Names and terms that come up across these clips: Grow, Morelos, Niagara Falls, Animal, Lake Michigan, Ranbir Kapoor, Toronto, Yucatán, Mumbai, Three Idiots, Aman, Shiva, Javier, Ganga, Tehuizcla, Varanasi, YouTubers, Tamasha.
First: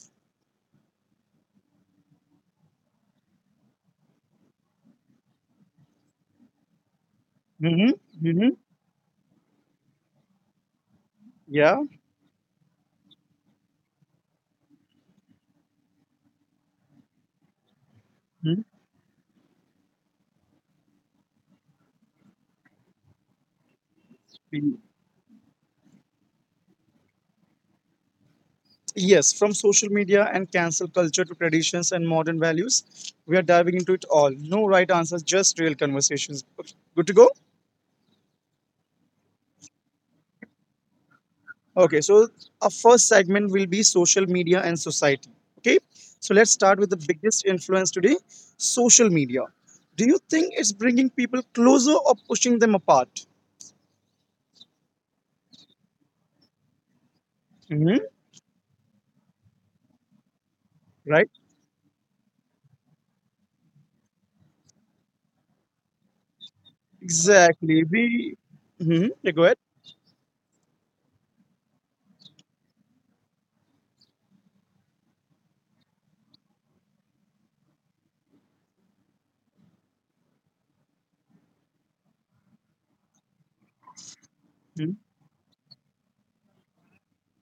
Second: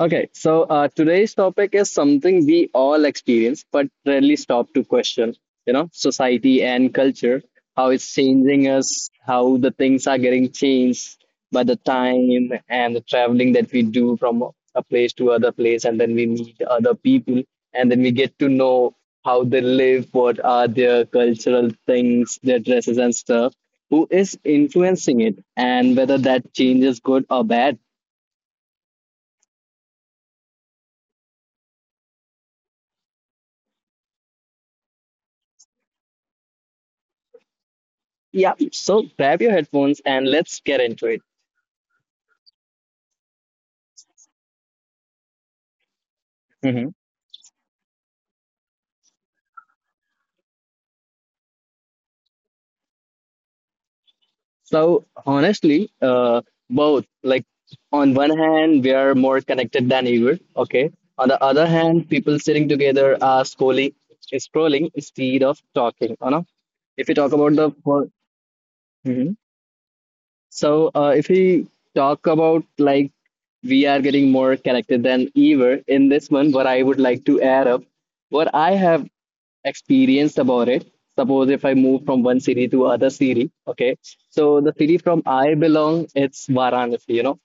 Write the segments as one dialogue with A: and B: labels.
A: Okay, today's topic is something we all experience but rarely stop to question, you know, society and culture, how
B: Mm-hmm.
A: it's
B: Mm-hmm.
A: changing us, how the things are getting changed by the
B: Yeah.
A: time and the traveling that we do from a place to other place, and then we meet other people, and then we get to
B: Mhm.
A: know how they live, what are their cultural things, their dresses and stuff, who is
B: Mm.
A: influencing it, and whether that change is good or bad.
B: Yes, from social media and cancel culture to traditions and modern values, we are diving into it all. No right answers, just real conversations. Okay, good to go?
A: Yeah, so grab your headphones and let's get into it.
B: Okay, so our first segment will be social media and society. Okay, so let's start
A: Hmm.
B: with the biggest influence today, social media. Do you think it's bringing people closer or pushing them apart?
A: So honestly, both, like,
B: Hmm.
A: on one hand, we are more connected than ever. Okay. On
B: Right?
A: the other hand, people sitting together are scrolling, scrolling instead of talking. You know, if you talk about the
B: Exactly. We, hmm
A: hmm
B: yeah, go ahead.
A: so if we talk about like we are getting more connected than ever in this one, what I would like to add up, what I have experienced about it. Suppose if I move from one city to other city, okay. So the city
B: Mhm.
A: from I belong, it's Varanasi, you know,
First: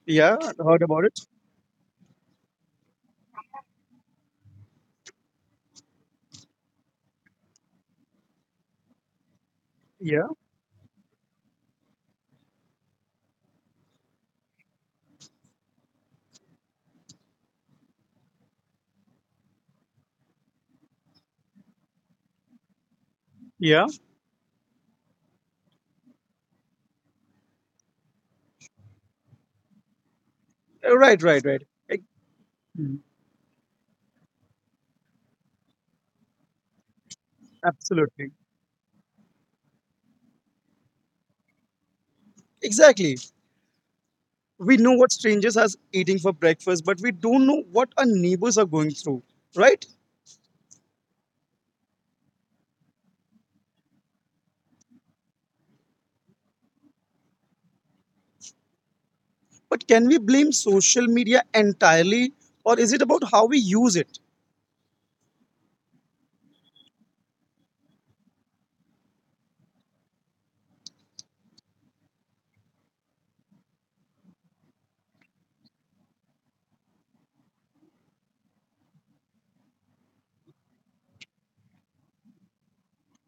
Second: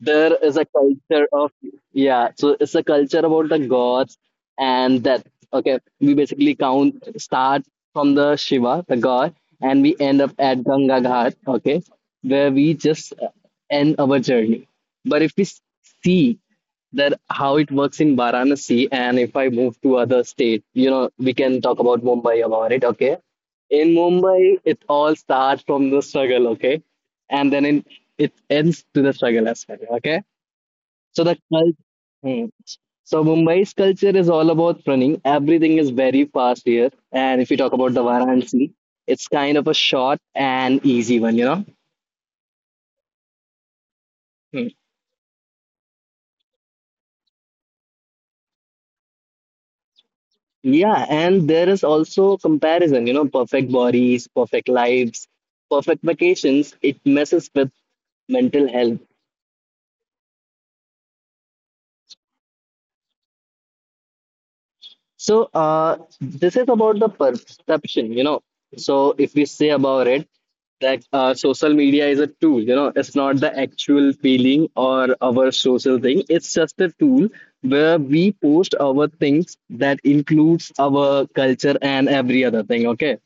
A: there
B: Yeah,
A: is
B: I
A: a
B: heard about it.
A: culture of, yeah, so it's a culture about the gods and that. Okay, we basically count start from the Shiva the god, and we end
B: Yeah,
A: up at Ganga Ghat, okay, where we just end our journey. But if we see that how it works in Varanasi, and if I move to other state, you know, we can talk about Mumbai about it. Okay,
B: yeah.
A: in Mumbai, it all starts from the struggle, okay? And it ends to the struggle as well, okay?
B: Right,
A: So the
B: right, right.
A: cult,
B: Ex-
A: hmm.
B: Mhm.
A: so Mumbai's culture is all about running. Everything is very fast here. And if you talk about the
B: Absolutely.
A: Varanasi, it's kind of a short and easy one, you know?
B: Exactly.
A: Hmm.
B: We know what strangers are eating for breakfast, but we don't know what our neighbors are going through. Right?
A: Yeah, and there is also comparison, you know, perfect bodies, perfect lives, perfect vacations. It messes with mental health.
B: But can we blame social media entirely, or is it about how we use it?
A: So this is about the perception, you know. So if we say about it, that social media is a tool, you know, it's not the actual feeling or our social thing. It's just a tool where we post our things that includes our culture and every other thing. Okay.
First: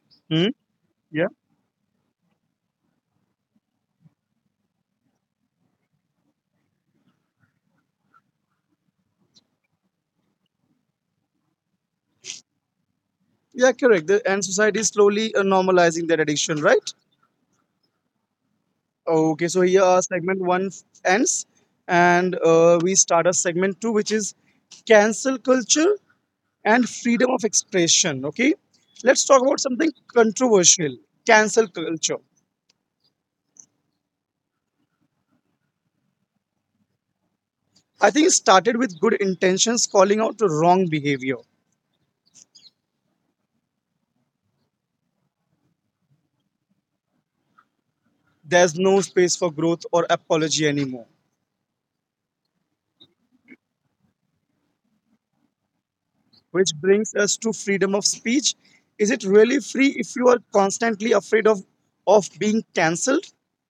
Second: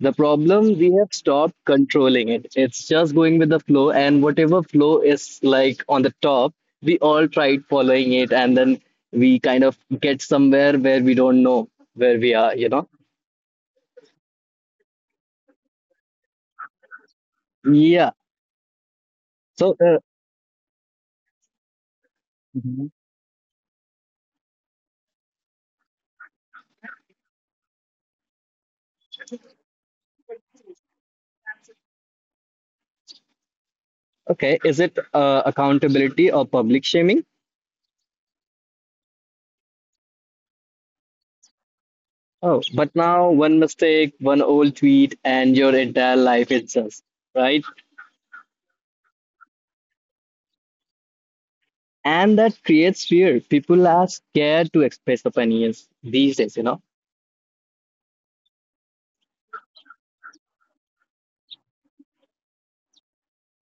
A: The
B: Hmm?
A: problem, we have
B: Yeah.
A: stopped controlling it. It's just going with the flow, and whatever flow is like on the top, we all tried following it, and then we kind of get somewhere where we don't know where we are, you know?
B: Yeah, correct. And society is slowly normalizing that addiction, right?
A: Yeah.
B: Okay, so
A: So,
B: here
A: uh,
B: our segment one ends, and
A: Mhm.
B: we start our segment two, which is cancel culture and freedom of expression. Okay, let's talk about something controversial, cancel culture.
A: Okay, is it accountability or public shaming?
B: I think it started with good intentions, calling out the wrong behavior.
A: Oh, but now one mistake, one old tweet, and your entire life is itself, right?
B: There's no space for growth or apology anymore,
A: And that creates fear. People are scared to express opinions these days, you
B: which
A: know?
B: brings us to freedom of speech. Is it really free if you are constantly afraid of being cancelled?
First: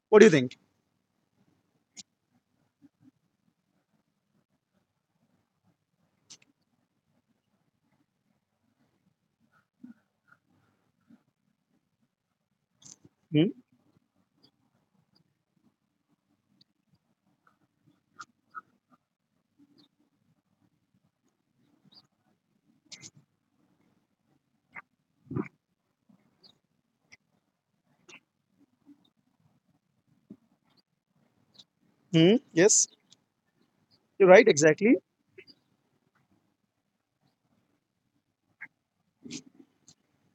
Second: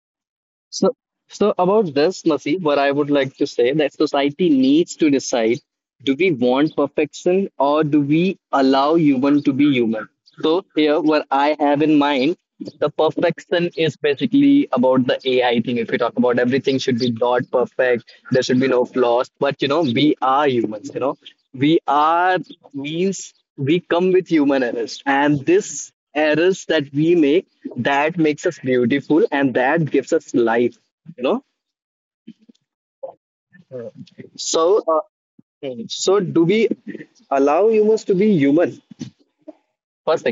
B: What do you think?
A: So, so about this, Nasi, what I would like to say that society needs to decide: do we want perfection, or do we allow human to be human? So here, what I have in mind, the
B: Hmm?
A: perfection is basically about the AI thing. If we talk about everything should be dot perfect, there should be no flaws. But you know, we are humans, you know. We are, means we come with human errors. And this errors that we make, that makes us beautiful and that gives us life, you know.
B: Hmm? Yes, you're right,
A: So
B: exactly.
A: do we allow humans to be human? First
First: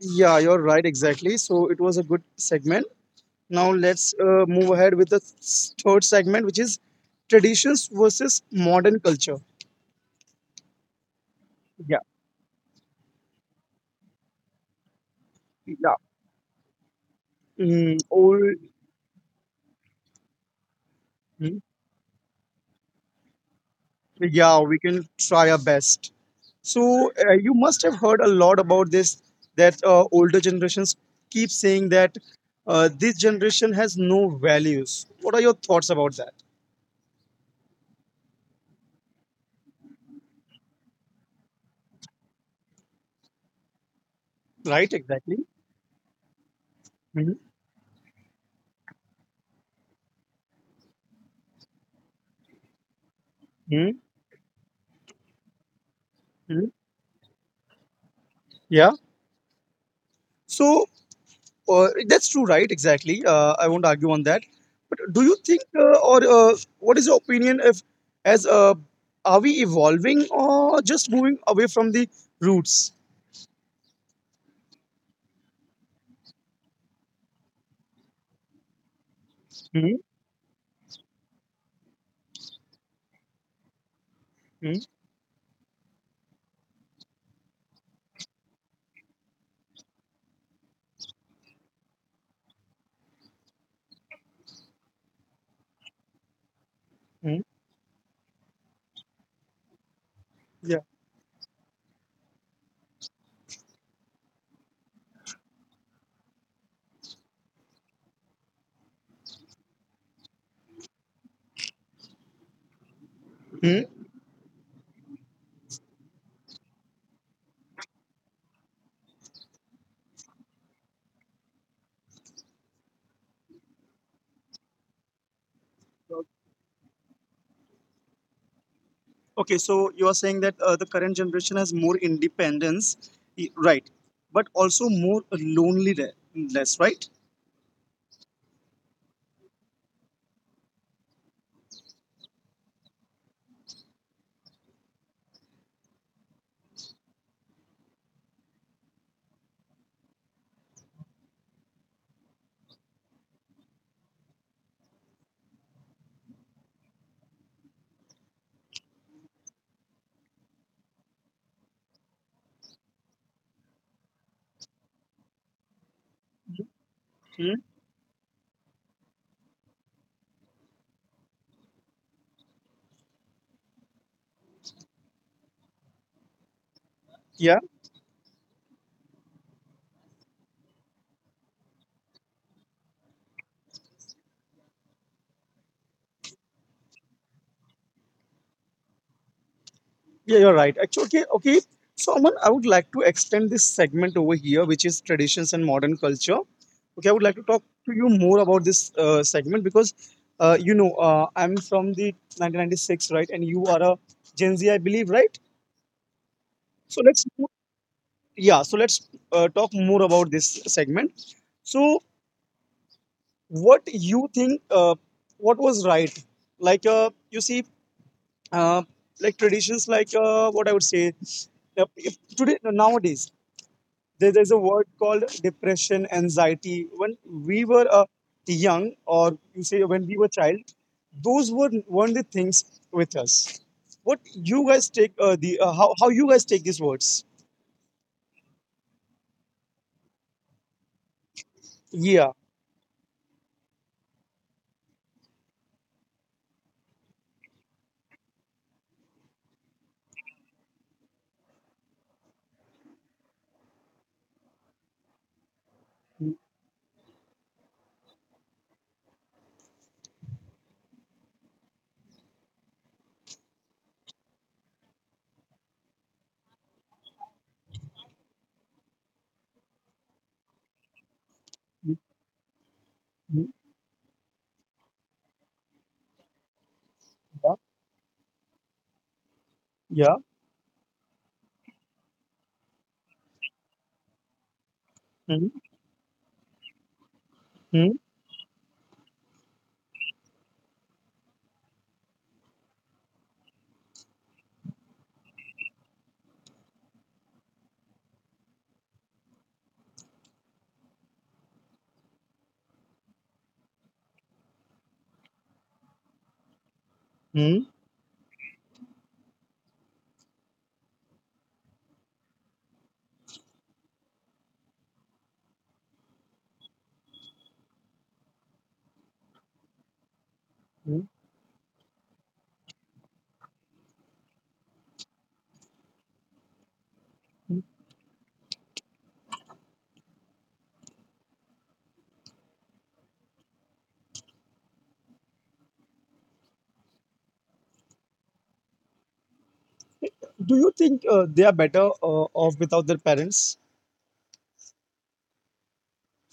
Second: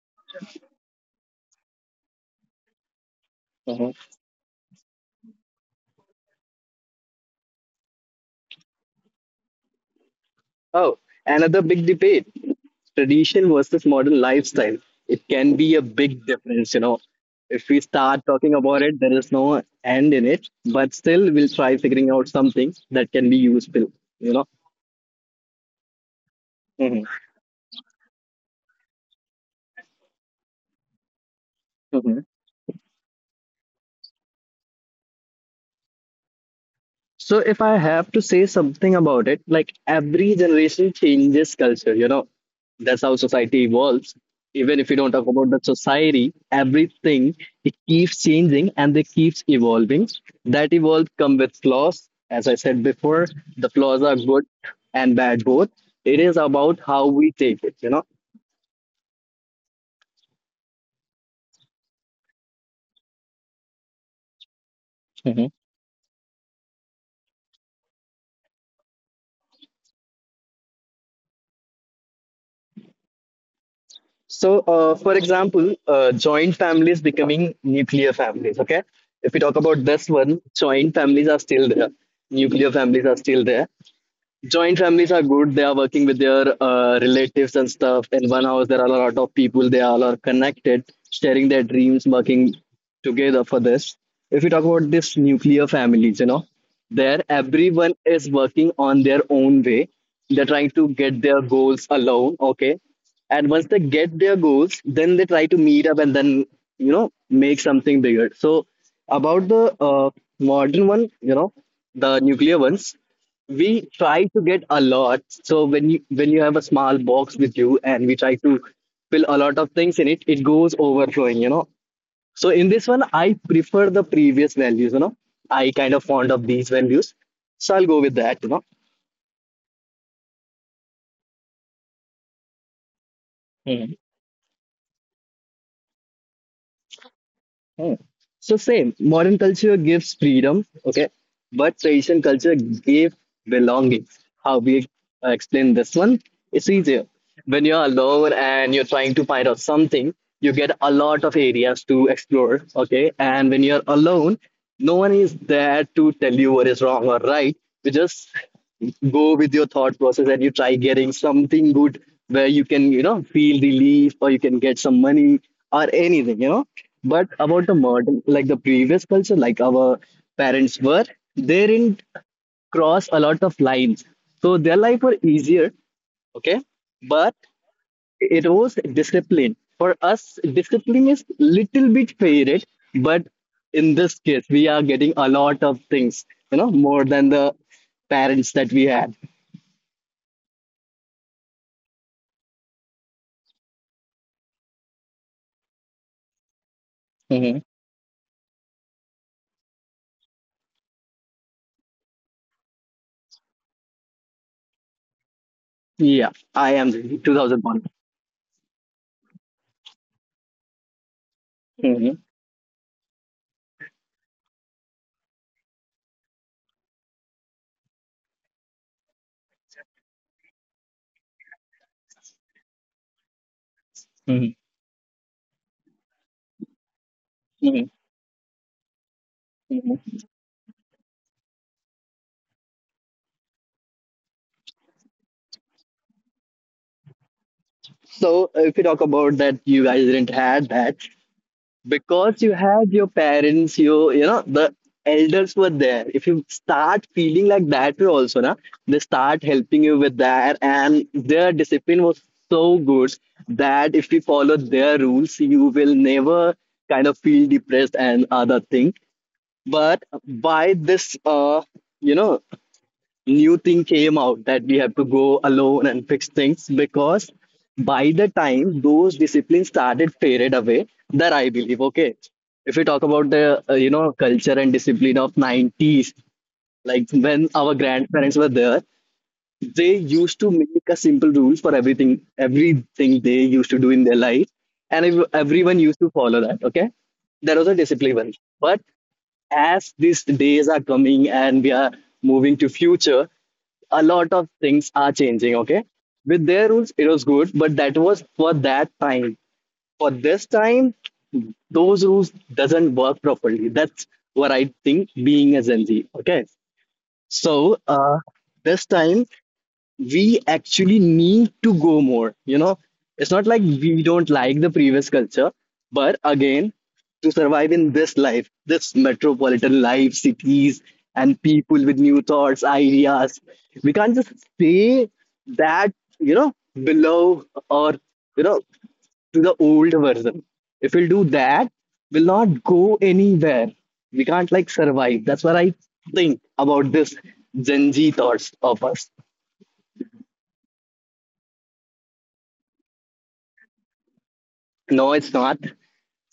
B: Yeah, you're right, exactly. So it was a good segment. Now
A: thing.
B: let's move ahead with the third segment, which is traditions versus modern culture.
A: Oh, another big
B: Yeah,
A: debate, tradition versus modern lifestyle. It can be a
B: yeah.
A: big difference, you know. If we
B: Mm,
A: start
B: old.
A: talking about it, there is no end in it, but still, we'll try figuring out something that can be useful, you know.
B: Yeah, we can try our best. So you must have heard a lot about this that older generations keep saying
A: Mhm.
B: that this generation has no values. What are your thoughts about that?
A: So if I have to say something about it, like every generation changes culture, you know, that's how society evolves. Even if
B: Right,
A: you don't talk
B: exactly.
A: about the society, everything,
B: Mhm,
A: it keeps changing and it keeps evolving. That evolve come with flaws. As I said before, the
B: mhm,
A: flaws are good and bad both. It is
B: mhm.
A: about how we take it, you
B: Yeah. So that's true, right? Exactly. I won't argue on that. But do you
A: know.
B: think, or what is your opinion, if as are we evolving or just moving away from the roots?
A: So, for example, joint families becoming nuclear families. Okay, if we talk about
B: Mhm,
A: this one, joint families are still there, nuclear families are still there. Joint
B: mhm,
A: families are good. They are working with their relatives and stuff. In one house, there are a lot of people. They all are connected, sharing their dreams, working together for this. If we talk about this nuclear families, you know, there
B: mhm.
A: everyone is working on their own way. They're trying
B: Yeah.
A: to get their goals alone. Okay, and once they get their goals, then they try to meet up, and then, you know, make something bigger. So about the modern one, you know, the nuclear ones, we try to get a lot. So when you have a small box with you, and we try to fill a lot of things in it, it goes overflowing, you know. So in this one, I prefer the previous values, you know. I kind of fond of these values, so I'll go with that, you
B: Okay, so you are saying that the current generation has more independence,
A: know.
B: right? But also more loneliness, right?
A: Hmm. So same, modern culture gives freedom, okay, but tradition culture gave belonging. How we explain this one? It's easier. When you're alone and you're trying to find out something, you get a lot of areas to explore, okay. And when you're alone, no one is there to tell you what is wrong or right. You just go with your thought process and you try getting something good where you can, you know, feel relief, or you can get some money or anything, you know. But
B: Hmm?
A: about the modern, like the previous culture, like our parents were, they didn't cross a lot of lines. So their life were easier, okay? But
B: Yeah,
A: it was discipline. For us, discipline is little bit faded, but in this case, we are getting a lot of things, you know, more than the parents that we had.
B: yeah, you're right. Actually, okay, okay. So, Aman, I would like to extend this segment over here, which is traditions and modern culture. Okay, I would like to
A: Hmm.
B: talk to you more about this segment because, I'm from the 1996, right? And you are a Gen Z, I believe, right?
A: Yeah, I am
B: So let's,
A: 2001.
B: yeah. So let's talk more about this segment. So
A: Hmm.
B: what you think what was right, like you see uh, like traditions, like what I would say, if today, nowadays,
A: hmm
B: there's a word called depression, anxiety. When we
A: hmm
B: were young, or you say when we were child, those weren't the things with us. What you guys take, the how you guys take these words?
A: So if you talk about that, you guys didn't had that,
B: Yeah.
A: because you had your parents. You know, the elders were there. If you start feeling like that way also, na, they start helping you with that. And their discipline was so good that if you follow their rules, you will
B: Mm,
A: never kind of feel depressed and other thing. But by this, you know, new thing came out that we have to go alone and fix things, because by the time those disciplines started faded away, that I believe.
B: mm,
A: Okay, if we talk about the
B: mm,
A: you know, culture and discipline of 90s, like when
B: yeah,
A: our grandparents were there, they
B: yeah,
A: used to make a simple rules for everything, everything they used to do in their life, and everyone used to follow that. Okay, there was a
B: mm-hmm.
A: discipline. But as these days are coming, and we are moving to future, a lot of things are changing. Okay, with their rules, it was good, but that was for that time. For this time, those rules doesn't work properly. That's what I think, being a Gen Z. Okay, so this time, we actually need to go more, you know. It's not like we don't like the previous culture, but again, to survive in this life, this metropolitan life, cities, and people with new thoughts, ideas, we can't just stay that, you know, below, or, you know, to the old version. If we'll do that, we'll not go anywhere. We can't like survive. That's what I think about this Gen Z thoughts of us.
B: Do you think they are better off without their parents?
A: No, it's not.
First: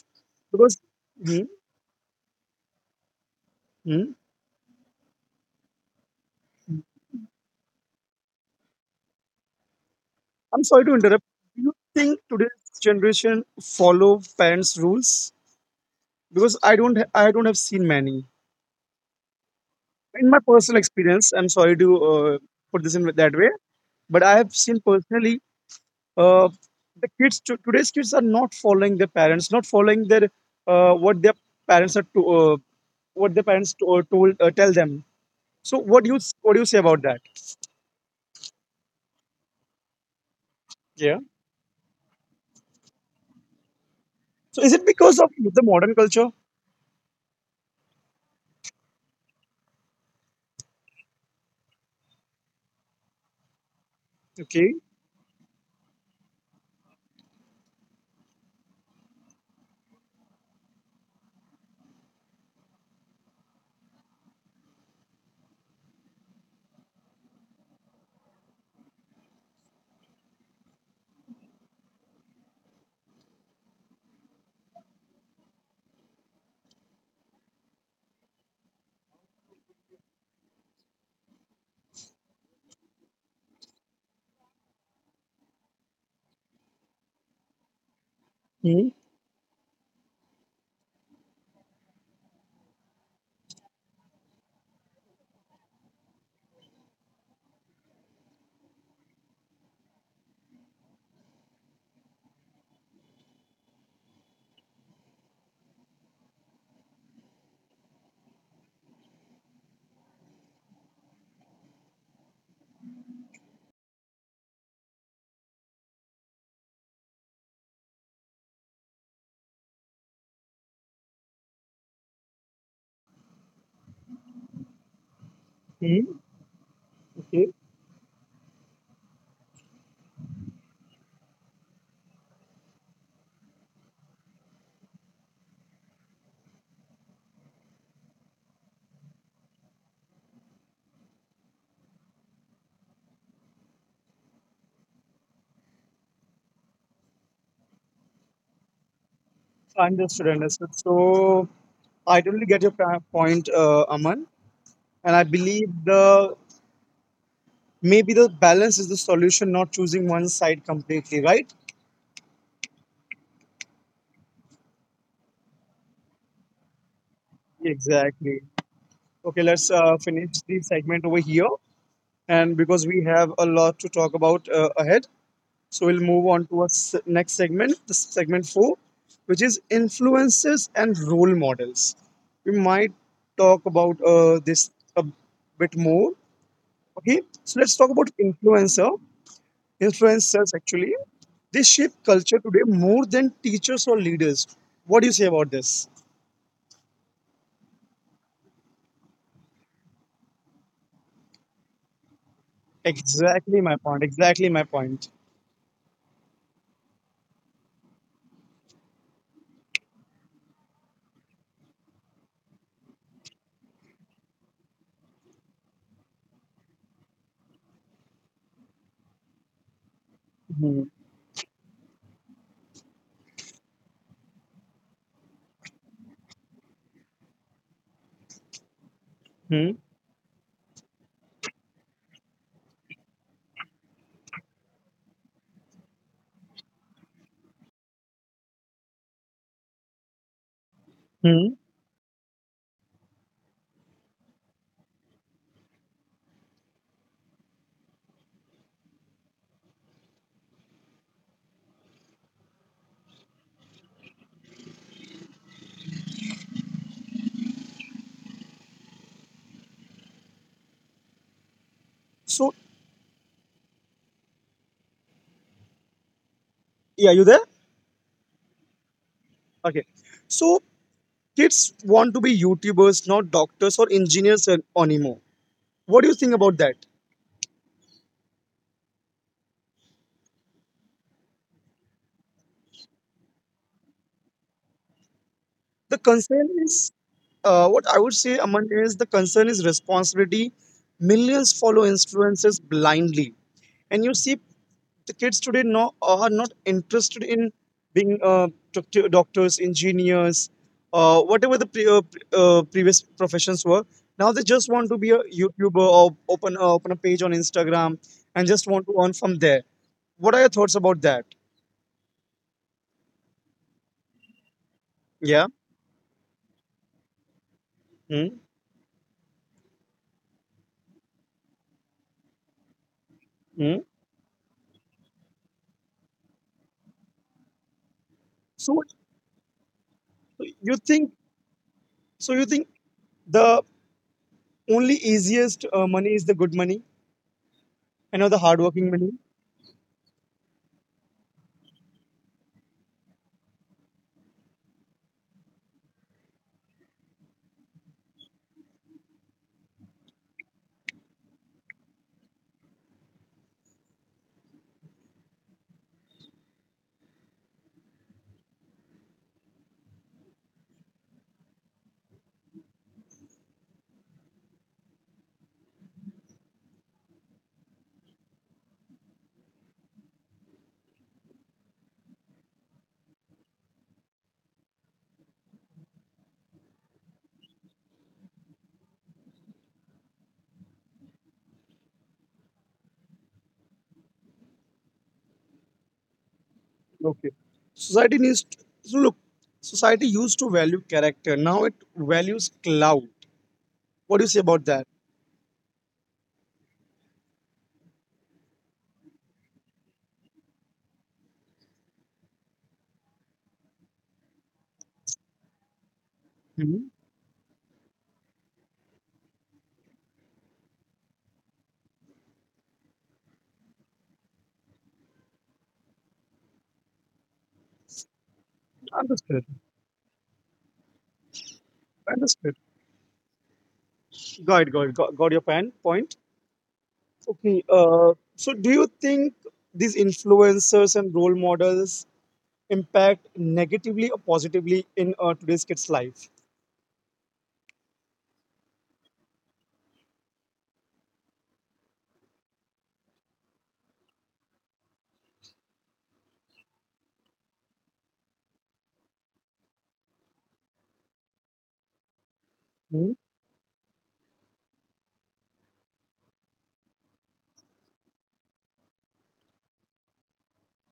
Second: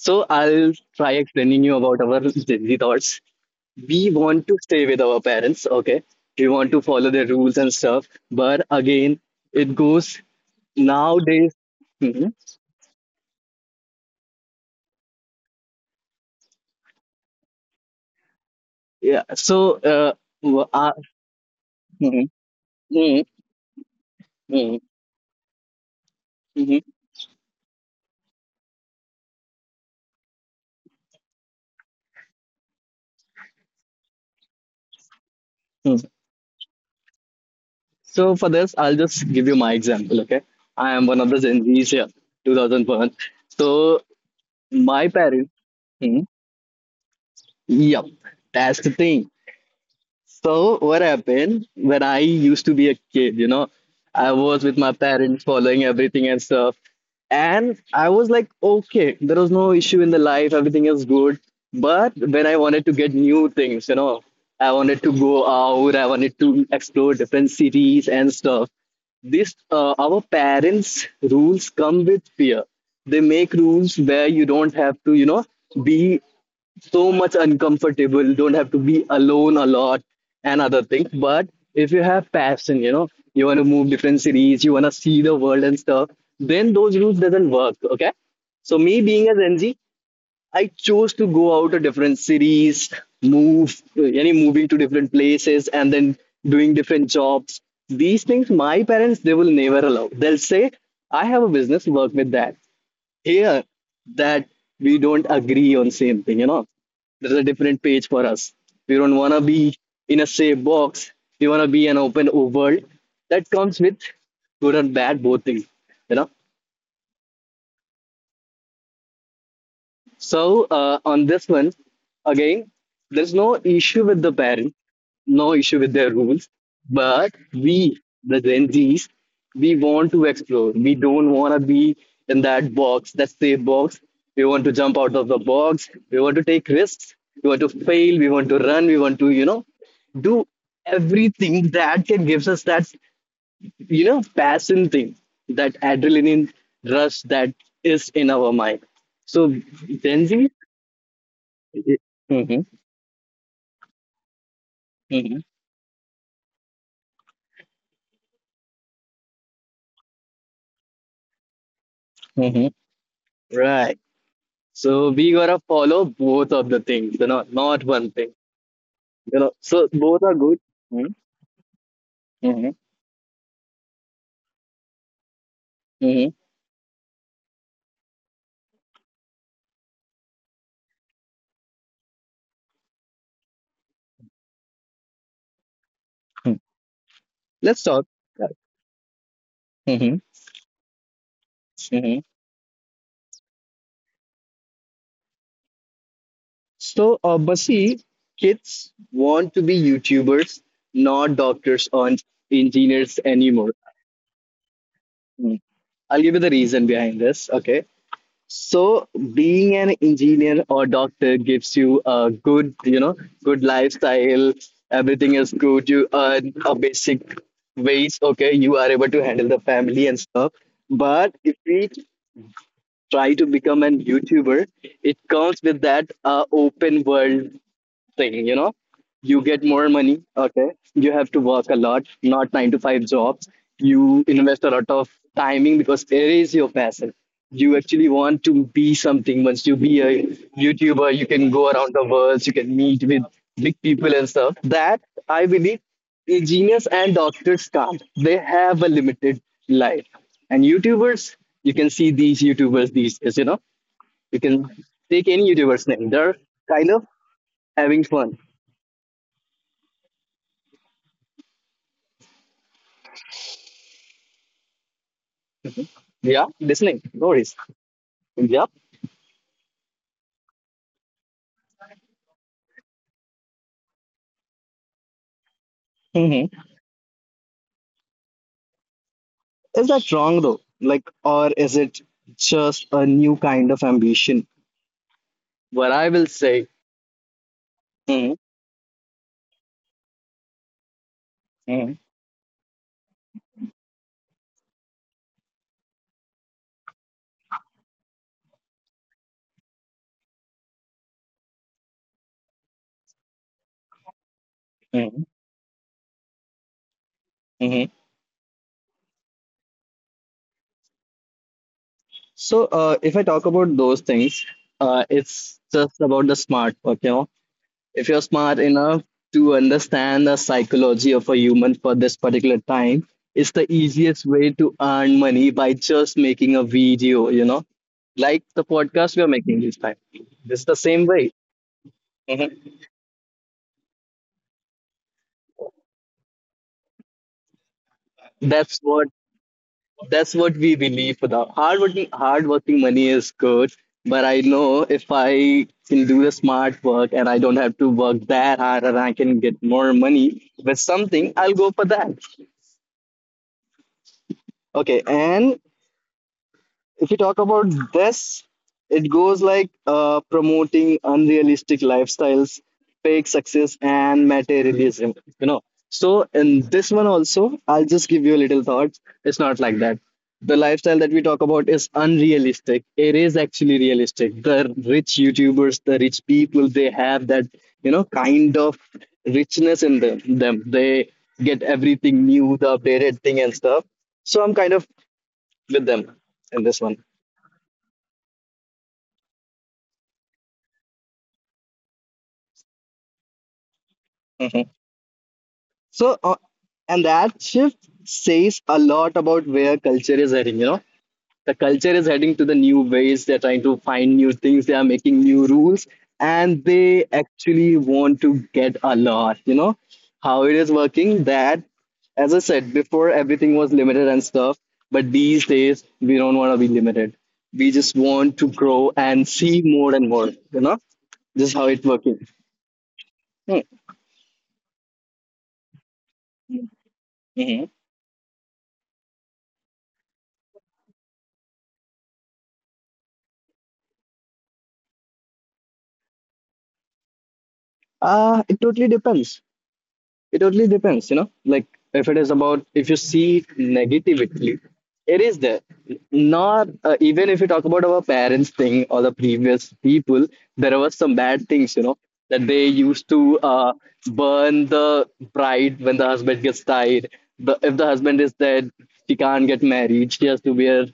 A: So I'll
B: Because
A: try
B: hmm,
A: explaining you about our Gen Z thoughts. We
B: hmm,
A: want to stay with our parents, okay? We want to follow their rules and stuff. But again, it goes
B: I'm sorry to interrupt.
A: nowadays.
B: Do you think
A: Mhm.
B: today's generation follow parents' rules? Because I don't, I don't have seen many.
A: Yeah. So, uh,
B: In my
A: w-
B: personal
A: uh,
B: experience, I'm sorry to
A: mhm.
B: put this in
A: mhm,
B: that way, but I have seen
A: mhm,
B: personally uh,
A: mhm,
B: today's kids are not following their parents, not following their what their parents are to what their parents to, told tell them. So what
A: mhm.
B: do you what do you say about that?
A: So for this, I'll just give you my example, okay? I am
B: Yeah.
A: one of the Gen Zs here, 2001. So
B: So is it
A: my
B: because of
A: parents,
B: the modern
A: mhm,
B: culture?
A: yep, that's the thing. So what happened, when I used to be a kid, you know, I was
B: Okay.
A: with my parents following everything and stuff. And I was like, okay, there was no issue in the life, everything is good. But when I wanted to get new things, you know, I wanted to go out, I wanted to explore different cities and stuff. This our parents' rules come with fear. They make rules where you don't have to, you know, be so much uncomfortable, don't have to be alone a lot, and other things. But if you have passion, you know, you want to move different cities, you want to see the world and stuff, then those routes doesn't work. Okay, so
B: Hmm.
A: me being a Gen Z, I chose to go out to different cities, move, any moving to different places, and then doing different jobs. These things, my parents, they will never allow. They'll say, "I have a business, work with that." here that We don't agree on same thing. There's a different page for us. We don't want to be in a safe box. We want to be an open world. That comes with good and bad both things you know on this one, again, there's no issue with the parent, no issue with their
B: Hmm.
A: rules, but
B: Okay.
A: we, the Gen Zs, we want to explore. We don't want to be in that box, that safe box. We want to jump out of the box. We want to take risks. We want to fail. We want to run. We want to, do everything that can gives us that, passion thing, that adrenaline rush that is in our mind. So Gen
B: Understood.
A: Z.
B: Understood. So I totally
A: Mm-hmm,
B: get your point, Aman, and I
A: mm-hmm,
B: believe the maybe the balance is the solution, not choosing one side completely, right?
A: mm-hmm. Right. So we gotta follow both of the things, not one thing.
B: Exactly.
A: You know,
B: Okay, let's
A: so both are
B: finish
A: good.
B: the
A: Mm-hmm,
B: segment over here,
A: mm-hmm,
B: and because we have a lot to talk about ahead. So we'll
A: mm-hmm.
B: move on to our next segment, the segment four, which is influences and role models. We might talk about this a bit more.
A: Hmm.
B: Okay,
A: Let's
B: so let's
A: talk.
B: talk about influencer.
A: Mm-hmm,
B: Influencers actually, they shape
A: mm-hmm.
B: culture today more than teachers or leaders. What do you say about this?
A: Basi, kids want to be YouTubers, not doctors or engineers anymore.
B: Exactly my point. Exactly my point.
A: Mm. I'll give you the reason behind this. Okay. So being an engineer or doctor gives you a good, good lifestyle. Everything is good. You earn a basic wage. Okay, you are able to handle the family and stuff.
B: Hmm.
A: But if we try to become an YouTuber, it comes with that open world thing. You get more
B: Hmm.
A: money, okay. You have to work a lot, not 9 to 5 jobs. You invest a lot of timing because it is your passion. You actually want to be something. Once you be a youtuber, you can
B: Hmm.
A: go around the world. You can meet with big people and stuff that I believe engineers and doctors can't. They have a limited life. And youtubers, you can see these youtubers these days. You can take any youtuber's name, they're kind of having fun.
B: So yeah, you there?
A: Yeah, listening. No worries.
B: Okay.
A: Yeah.
B: So kids want to be YouTubers, not doctors or engineers anymore. What do you think about that?
A: Hmm. Is that wrong though? Like, or is it just a new kind of ambition?
B: The concern
A: What
B: is
A: I will say,
B: What I would say, Aman, is the
A: hmm.
B: concern is responsibility. Millions follow
A: Hmm.
B: influences blindly, and you see the kids today, no, are not interested in being doctors, engineers, whatever the previous professions were. Now they just want to be a
A: Hmm.
B: YouTuber or open a page on
A: Hmm.
B: Instagram and just want to earn from there. What are your thoughts about that?
A: If I talk about those things, it's
B: Yeah.
A: just about the smart work, you know. If you're smart enough to understand the psychology of a human for this particular time, it's the
B: Mm-hmm.
A: easiest way to earn money by just making a video, you know, like the
B: So
A: podcast we are making this time. It's the
B: you
A: same
B: think
A: way.
B: so? You think The only easiest money is the good money, the
A: That's what
B: hardworking money.
A: that's what we believe. For the hard working money is good, but I know if I can do the smart work and I don't have to work that hard and I can get more money with something, I'll go for that. Okay, and if you talk about this, it goes like promoting unrealistic lifestyles, fake success, and materialism. You know, so in this one also, I'll just give you a little thought. It's not like that. The lifestyle that we talk about is unrealistic. It is actually realistic. The rich YouTubers, the rich people, they have that, you know, kind of richness in them. They get everything new, the updated thing and stuff. So I'm kind of with them in this one.
B: Okay. Society needs to, so look, society used to value character. Now it values clout. What do you say about that?
A: So, uh, and that shift says a lot about where culture is heading. You know, the culture is heading to the new ways. They're trying to find new things. They are making new rules, and
B: Hmm.
A: they actually want to get a lot. You know, how it is working. That, as I said before, everything was limited and stuff. But these days, we don't want to be limited. We just want to grow and
B: Understood.
A: see more and more. You know, this is how it's working.
B: Understood.
A: Hmm.
B: Got it, got it, got your point. Okay. So do you think these influencers and role models impact negatively or positively in today's kids' life?
A: It totally depends. It totally depends, you know. Like if it is about, if you see it negatively, it is there. Not even if you talk about our parents thing or the previous people, there was some bad things, you know, that they used
B: Hmm.
A: to burn the bride when the husband gets died. If the husband is dead, she can't get married. She has to wear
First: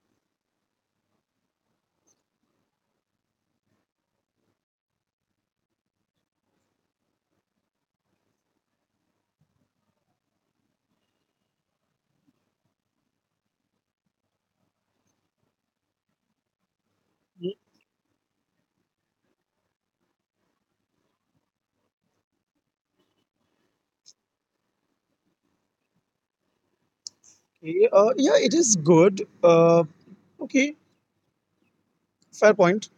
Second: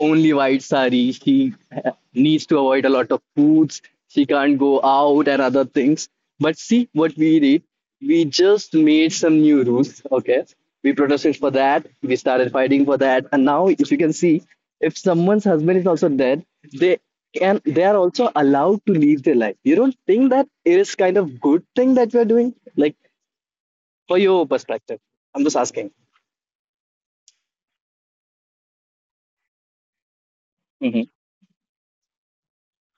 A: only white sari. She needs to avoid a lot of foods. She can't go out and other things. But see what we did. We just made some new rules. Okay. We protested for that. We started fighting for that. And now, if you can see, if someone's husband is also dead, they they are also allowed to live their life. You don't think that it is kind of good thing that we're doing? Like for your perspective. I'm just asking.
B: Okay, yeah, it is good. Okay, fair point.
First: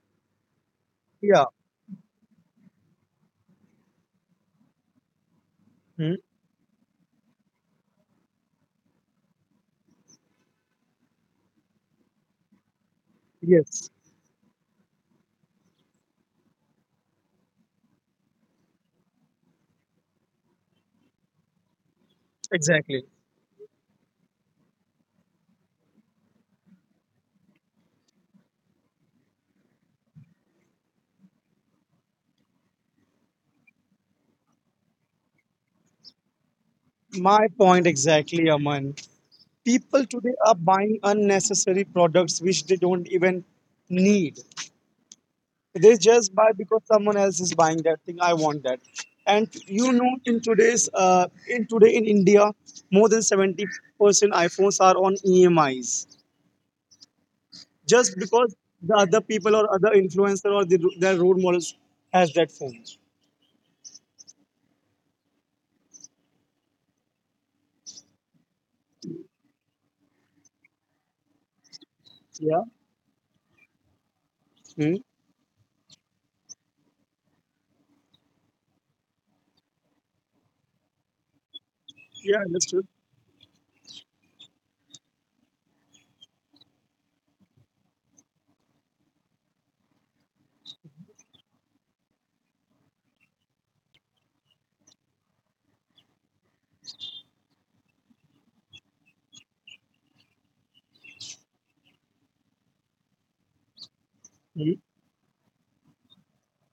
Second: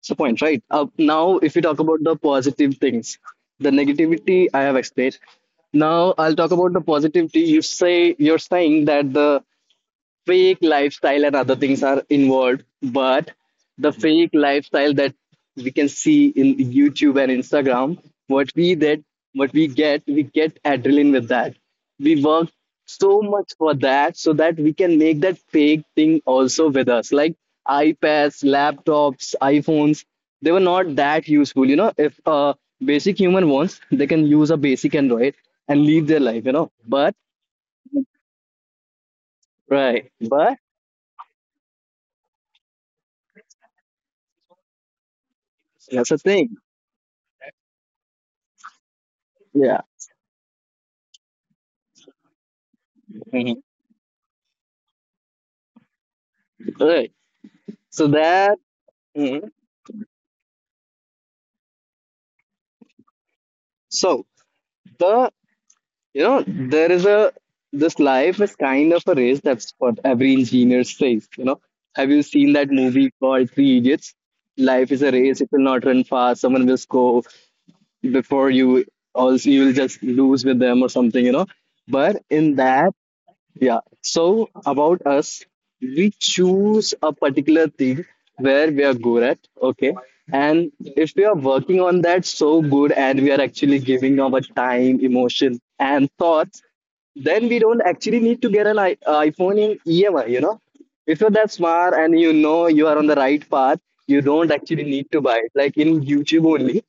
A: It's the point, right? Now,
B: Yeah.
A: if we talk about the positive things, the negativity I have explained. Now,
B: Hmm.
A: I'll talk about the positivity. You're saying that the fake lifestyle and other things are involved, but
B: Yes.
A: the fake lifestyle that we can see in youtube and instagram, what we that what we get, we get adrenaline with that. We work
B: Exactly.
A: so much for that, so that we can make that fake thing also with us, like ipads, laptops, iphones. They were not that useful, you know. If a basic human wants, they can use a basic android and live their life, you know, but
B: My point exactly, Aman. People
A: right
B: today are
A: but
B: buying unnecessary products which they don't even need. They
A: that's a
B: just
A: thing.
B: buy because someone else is buying that thing. I want that. And
A: Yeah.
B: in today in India, more than 70% iPhones are on EMIs
A: Right. So
B: just because
A: that,
B: the other
A: mhm.
B: people or other influencer or their role models has that phone.
A: So the, you know, there is a, this life is kind of a race. That's what every engineer says. You know, have you seen
B: Yeah.
A: that movie called Three Idiots? Life
B: Hmm.
A: is a race. It will not run fast. Someone will score before you. Also, you will just lose with them or something. You know. But
B: Yeah.
A: in that,
B: Understood.
A: yeah. So about us, we choose a particular thing where we are good at. Okay. And if we are working on that so good and we are actually giving our time, emotion, and thoughts, then we don't actually need to get an iPhone in EMI, you know? If you're that smart and you know you are on the right path, you don't actually
B: Hmm.
A: need to buy it. Like in YouTube only,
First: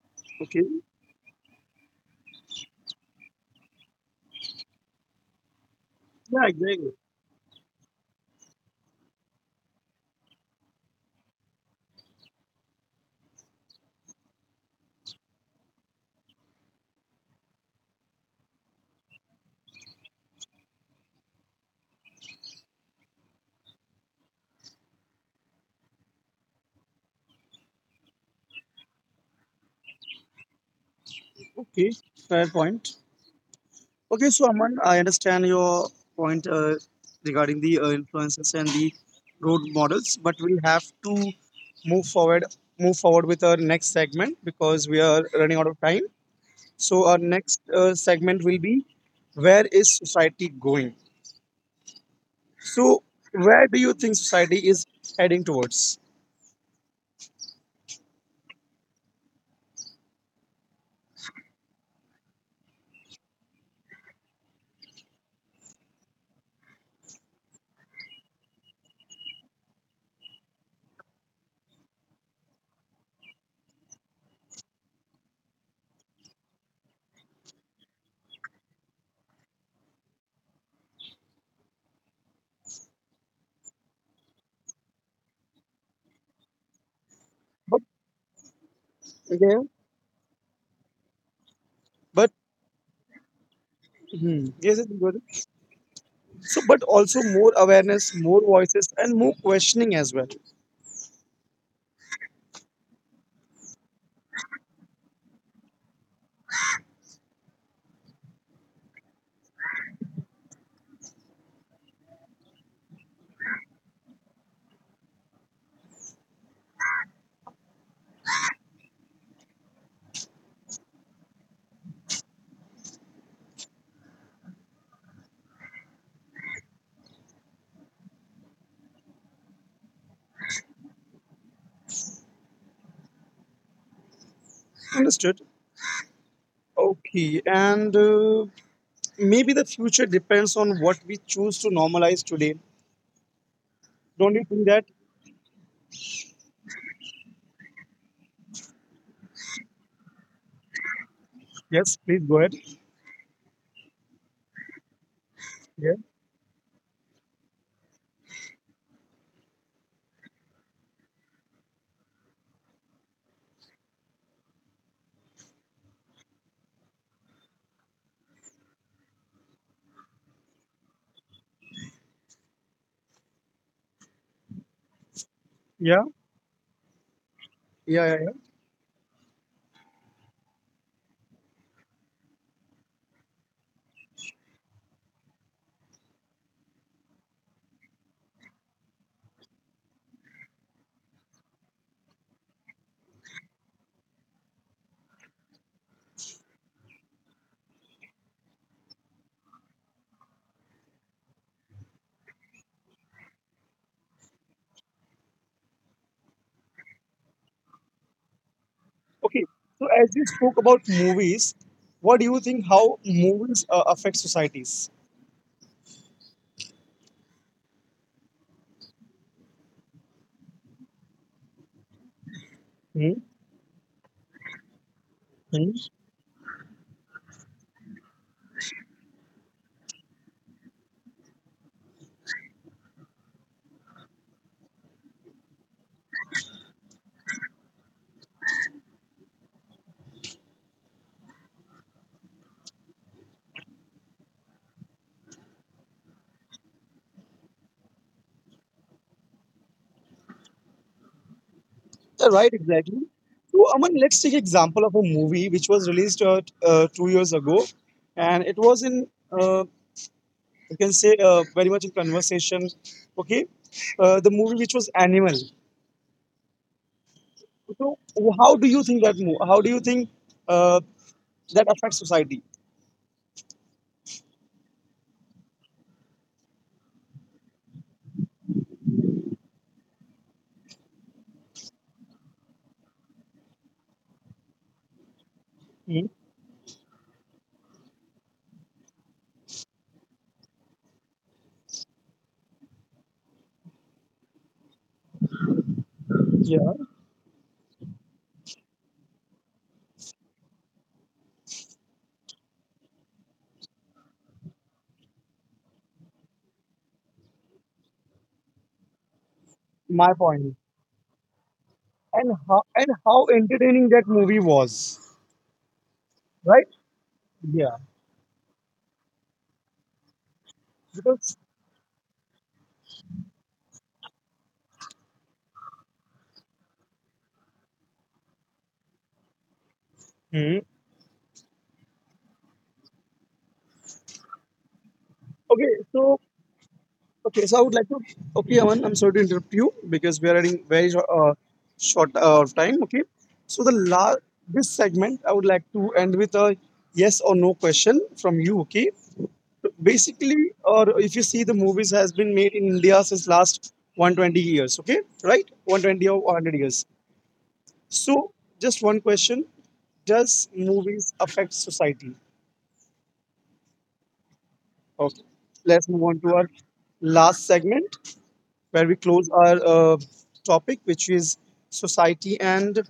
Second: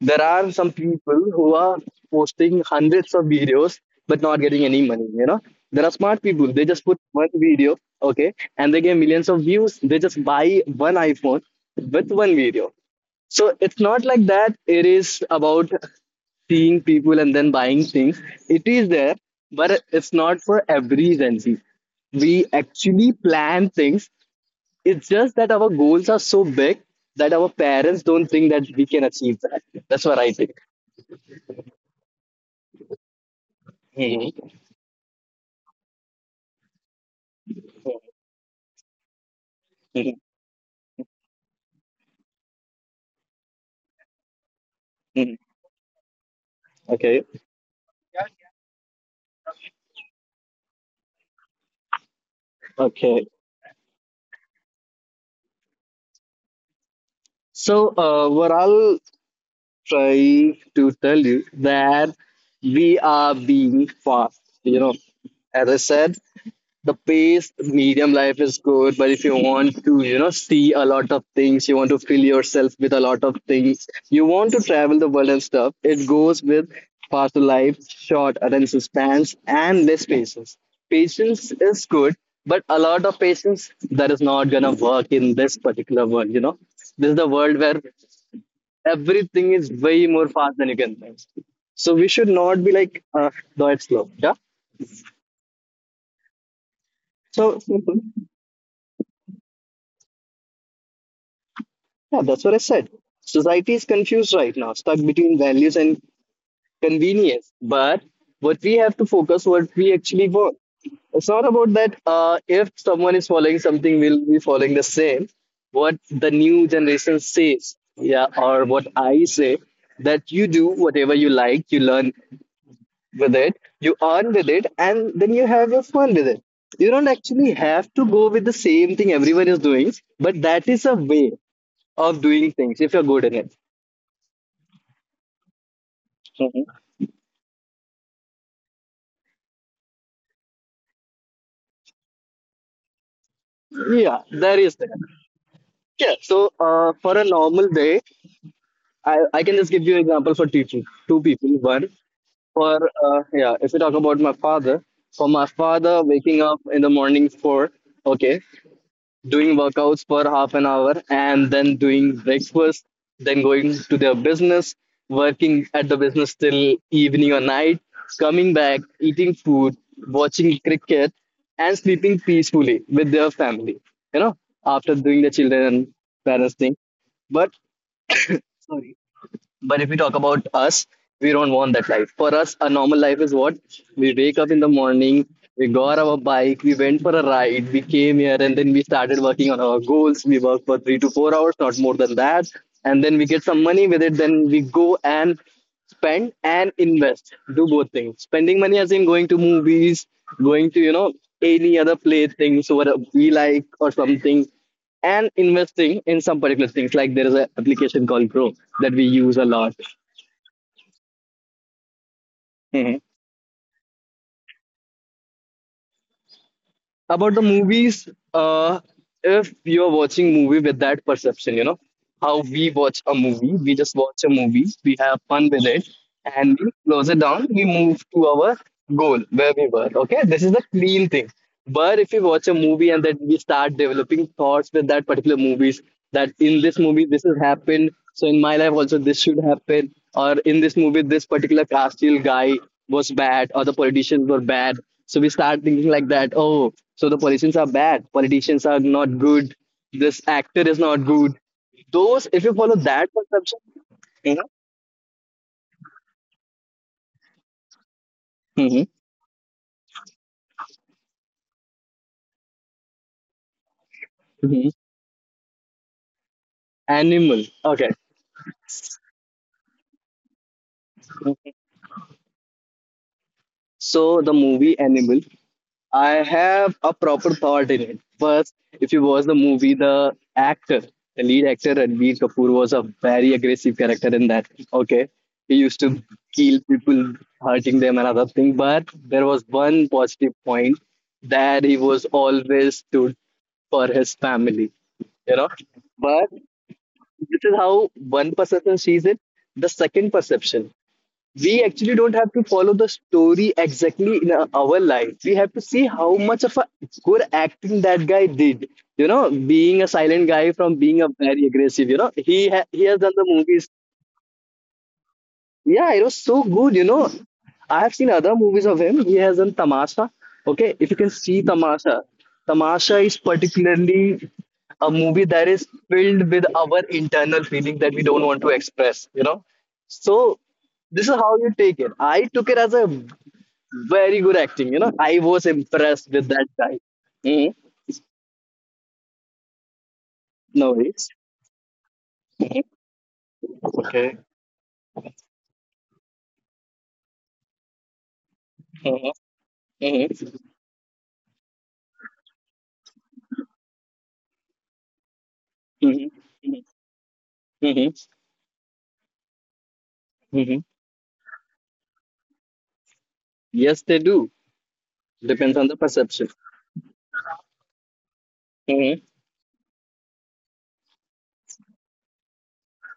A: there are
B: Okay.
A: some people who are posting hundreds of videos but not getting any money. You know, there are smart
B: Yeah,
A: people. They just
B: exactly.
A: put one video, okay, and they get millions of views. They just buy one iPhone with one video. So it's not like that. It is about seeing people and then buying things. It is there, but it's not for every Gen Z. We actually plan things. It's just that our goals are so big that our parents don't think that we can achieve that. That's what I think.
B: Okay, fair point. Okay,
A: Mhm.
B: so Aman, I understand your point regarding the influences and the road models, but we'll have to move forward, move forward with our next segment because we are running out of time. So
A: Okay.
B: our next segment will be, where is society going? So
A: Okay.
B: where do you think society is heading towards?
A: What I'll try to tell you that we are being fast. You know, as I said, the pace medium life is good, but if you want to, you know, see a lot of things, you want to fill yourself with a lot of things, you want to travel the world and stuff, it goes with faster life, short attention spans, and less patience. Patience is good, but a lot of patience, that is not gonna work in this particular world. You know, this is the world where
B: But
A: everything is
B: yeah,
A: way more fast than you can think. So we should
B: but
A: not be like though it's slow, yeah.
B: yes, it's good. So, but also
A: So
B: more awareness, more voices, and more questioning as well.
A: yeah, that's what I said. Society is confused right now, stuck between values and convenience. But what we have to focus what we actually want. It's not about that if someone is following something, we'll be following the same. What the new generation says, yeah, or what I say, that you do whatever you like, you learn with it, you earn with it, and then you have your fun with it. You don't actually have to go with the same thing everyone is doing, but that is a way of doing things if you're good in it.
B: Understood. Okay, and maybe the future depends on what we choose to normalize today.
A: Yeah,
B: Don't you
A: there
B: think
A: is
B: that?
A: that. Yeah. For a normal day, I can just give you example for teaching. Two people. One
B: Yes, please go ahead.
A: for yeah. If we talk about my father, for my father
B: Yeah,
A: waking up in the morning for okay, doing workouts for 1/2 an hour and then doing breakfast, then going to their business, working at the business till evening or night, coming back, eating food, watching cricket, and sleeping peacefully with their family, you know, after doing the children and
B: yeah,
A: parents thing. But
B: yeah, yeah, yeah.
A: sorry. But if we talk about us, we don't want that life. For us, a normal life is what? We wake up in the morning, we got our bike, we went for a ride, we came here, and then we started working on our goals. We work for 3 to 4 hours, not more than that. And then we get some money with it. Then we go and spend and invest. Do both things. Spending money as in going to movies, going to, you know, any other play things what we like or something, and investing in some particular things. Like there is an application called Grow that we use a lot.
B: Okay, so as you spoke about movies,
A: Mhm.
B: what do you think, how movies affect societies?
A: About the movies, uh, if you're watching movie with that perception, you know, how we watch a movie. We
B: Hmm?
A: just watch a movie, we have fun with it,
B: Hmm?
A: and we close it down. We move to our goal where we were. Okay, this is the clean thing. But if we watch a movie and then we start developing thoughts with that particular movies, that in this movie this has happened, so in my life also this should happen, or in this movie this particular Castile guy was bad, or the politicians were bad. So we start thinking like that. Oh, so the politicians are bad. Politicians are not good. This actor is not good. Those, if you
B: Yeah,
A: follow
B: right,
A: that
B: exactly.
A: conception,
B: So,
A: you
B: Aman,
A: know.
B: let's take example of a movie which was released 2 years ago, and
A: Mhm.
B: it was in, uh, you can say, very much in conversation. Okay, the
A: Mhm.
B: movie which was Animal.
A: Animal. Okay.
B: So how do you think, that move how do you think uh, that affects society?
A: So the movie Animal, I have a proper thought in it. First, if you watch the movie, the actor, the lead actor Ranbir Kapoor was a very aggressive character in that. Okay, he used to
B: Hmm.
A: kill people, hurting them and other thing. But there was one positive point that he was always stood for his family. You know, but
B: Yeah,
A: this is how one perception sees it. The second perception, we actually don't have to follow the story exactly in our life. We have to see how much of a good acting that guy did, you know, being a silent
B: my
A: guy from
B: point.
A: being a very aggressive, you know,
B: And
A: he has done the
B: how
A: movies.
B: entertaining that movie was,
A: Yeah, it was so good, you
B: right,
A: know. I have
B: yeah,
A: seen other movies of him. He has done Tamasha. Okay, if you can see
B: because.
A: Tamasha, Tamasha is particularly a movie that is filled with our internal feelings that we don't want to express, you know. So
B: Hmm.
A: this is how you take it. I took it as a very good acting, you know. I was
B: Okay,
A: impressed with
B: so.
A: that guy. Hmm.
B: Okay, so I would like to. Okay, Aman, I'm sorry to interrupt you because we are
A: No
B: running
A: worries.
B: very short, time. Okay, so the la this segment I would like to end with a yes or no question from you. Okay, basically,
A: Hmm.
B: or if you see the movies has been made in India since last 120 years. Okay, right, 120
A: Hmm.
B: or 100 years.
A: Hmm.
B: So just one question: does
A: Hmm.
B: movies affect society?
A: Yes, they do.
B: Okay,
A: Depends on the
B: let's move
A: perception.
B: on to our last segment, where
A: Hmm.
B: we close our topic, which is society and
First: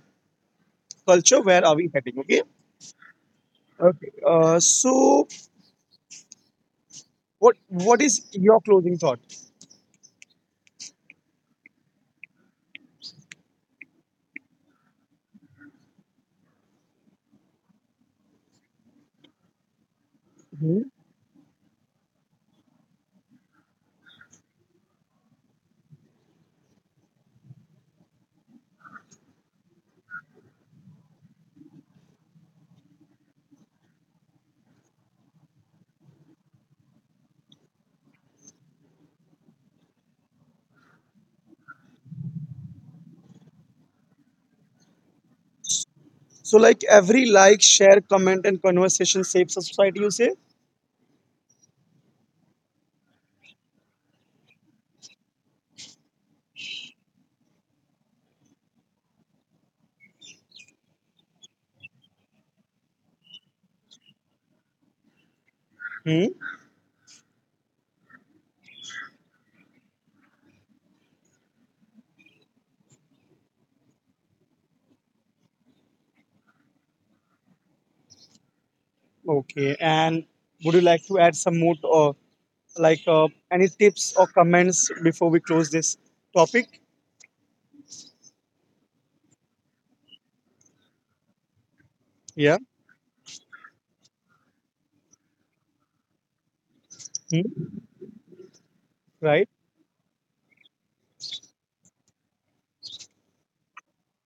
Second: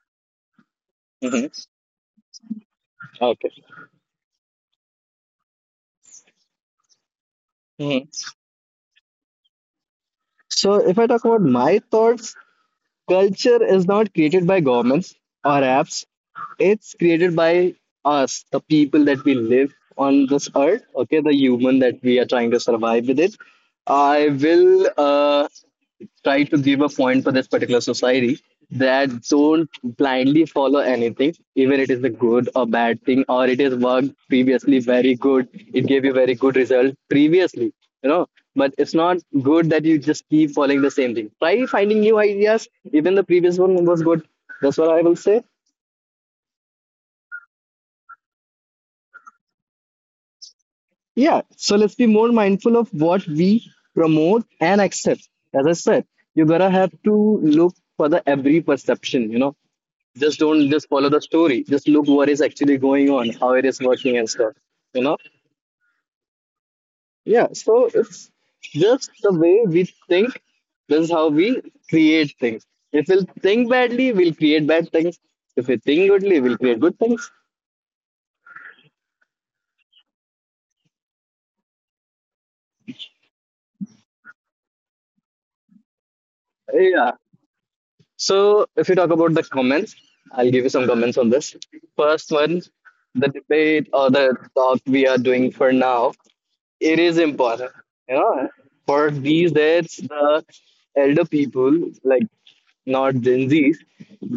B: culture.
A: Hmm.
B: Where are we heading? Okay.
A: Okay.
B: Okay. So, what
A: Mm-hmm.
B: is your closing thought?
A: So, if I talk about my thoughts, culture is not created by governments or apps. It's created by us, the people that we live on this
B: Hmm.
A: earth. Okay, the human that we are trying to survive with it. I will. Try to give a point for this particular society that don't blindly follow anything, even it is a good or bad thing, or it has worked previously very good, it gave you very good result previously, you know. But it's not good that you just keep following the same thing. Try finding new ideas. Even the previous one was good. That's what I will say.
B: So, like every like, share, comment, and conversation shapes a society. You say.
A: Yeah. So let's be more mindful of what we promote and accept. As I said, you gotta have to look for the every perception, you know. Just don't just follow the story, just look what is actually going on, how it is working and stuff, you know.
B: Hmm.
A: Yeah, so it's just the way we think. This is how we create things. If we'll think badly, we'll create bad things. If we think goodly, we'll create good things.
B: Okay. And would you like to add some more, like any tips or comments before we close this topic?
A: Yeah, so if you talk about the comments, I'll give you some comments on this. First
B: Yeah.
A: one, the debate or the talk we are doing for now, it is important,
B: Hmm.
A: you know. For these
B: Right.
A: days, the elder people, like not Gen Zs,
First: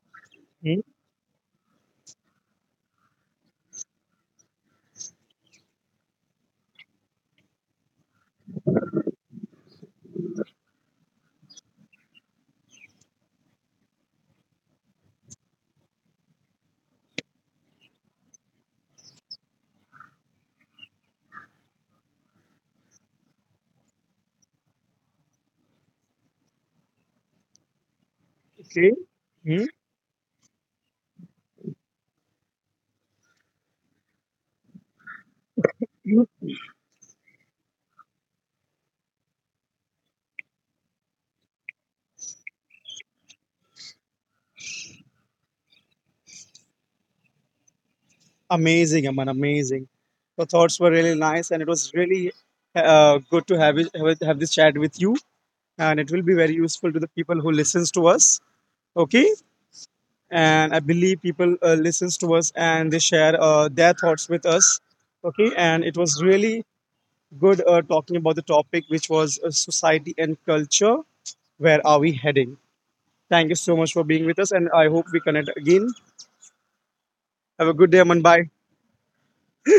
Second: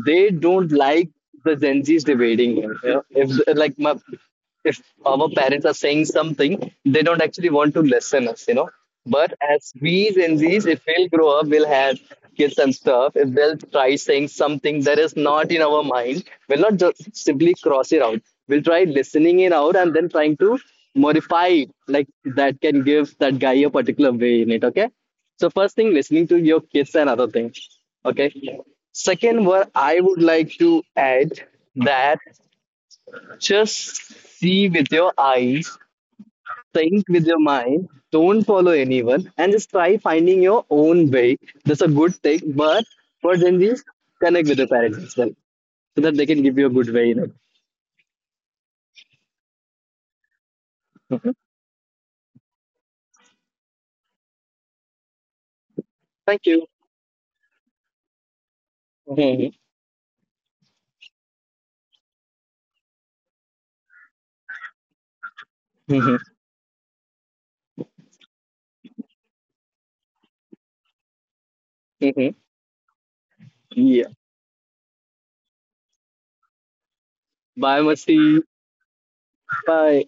A: they don't
B: Hmm.
A: like the Gen Zs debating them. You know? If like my, If our parents are saying something, they don't actually want to listen us, you know. But as we Gen Zs, if we'll grow up, we'll have kids and stuff. If they'll try saying something that is not in our mind, we'll not just simply cross it out. We'll try listening it out and then trying to modify it, like that can give that guy a particular way in it. Okay, so first thing, listening to your kids and other things. Okay.
B: Okay.
A: Second, what
B: Hmm.
A: I would like to add that just see with your eyes, think with your mind, don't follow anyone, and just try finding your own way. That's a good thing. But for Gen Zs, connect with the parents as well, so that they can give you a good way. You
B: Amazing, Aman, amazing. Your thoughts
A: know?
B: were really nice, and it was really good to have, it, have this chat with you. And it
A: Thank
B: will
A: you.
B: be very useful to the people who listens to us. Okay, and I believe people listens to us and they share their thoughts with us. Okay, and it was really good talking about the topic, which was society and culture. Where are we heading? Thank you
A: Yeah.
B: so much for being with us, and I hope we connect again.
A: Bye,
B: Have a good day,
A: Masti.
B: Aman. Bye.
A: Bye.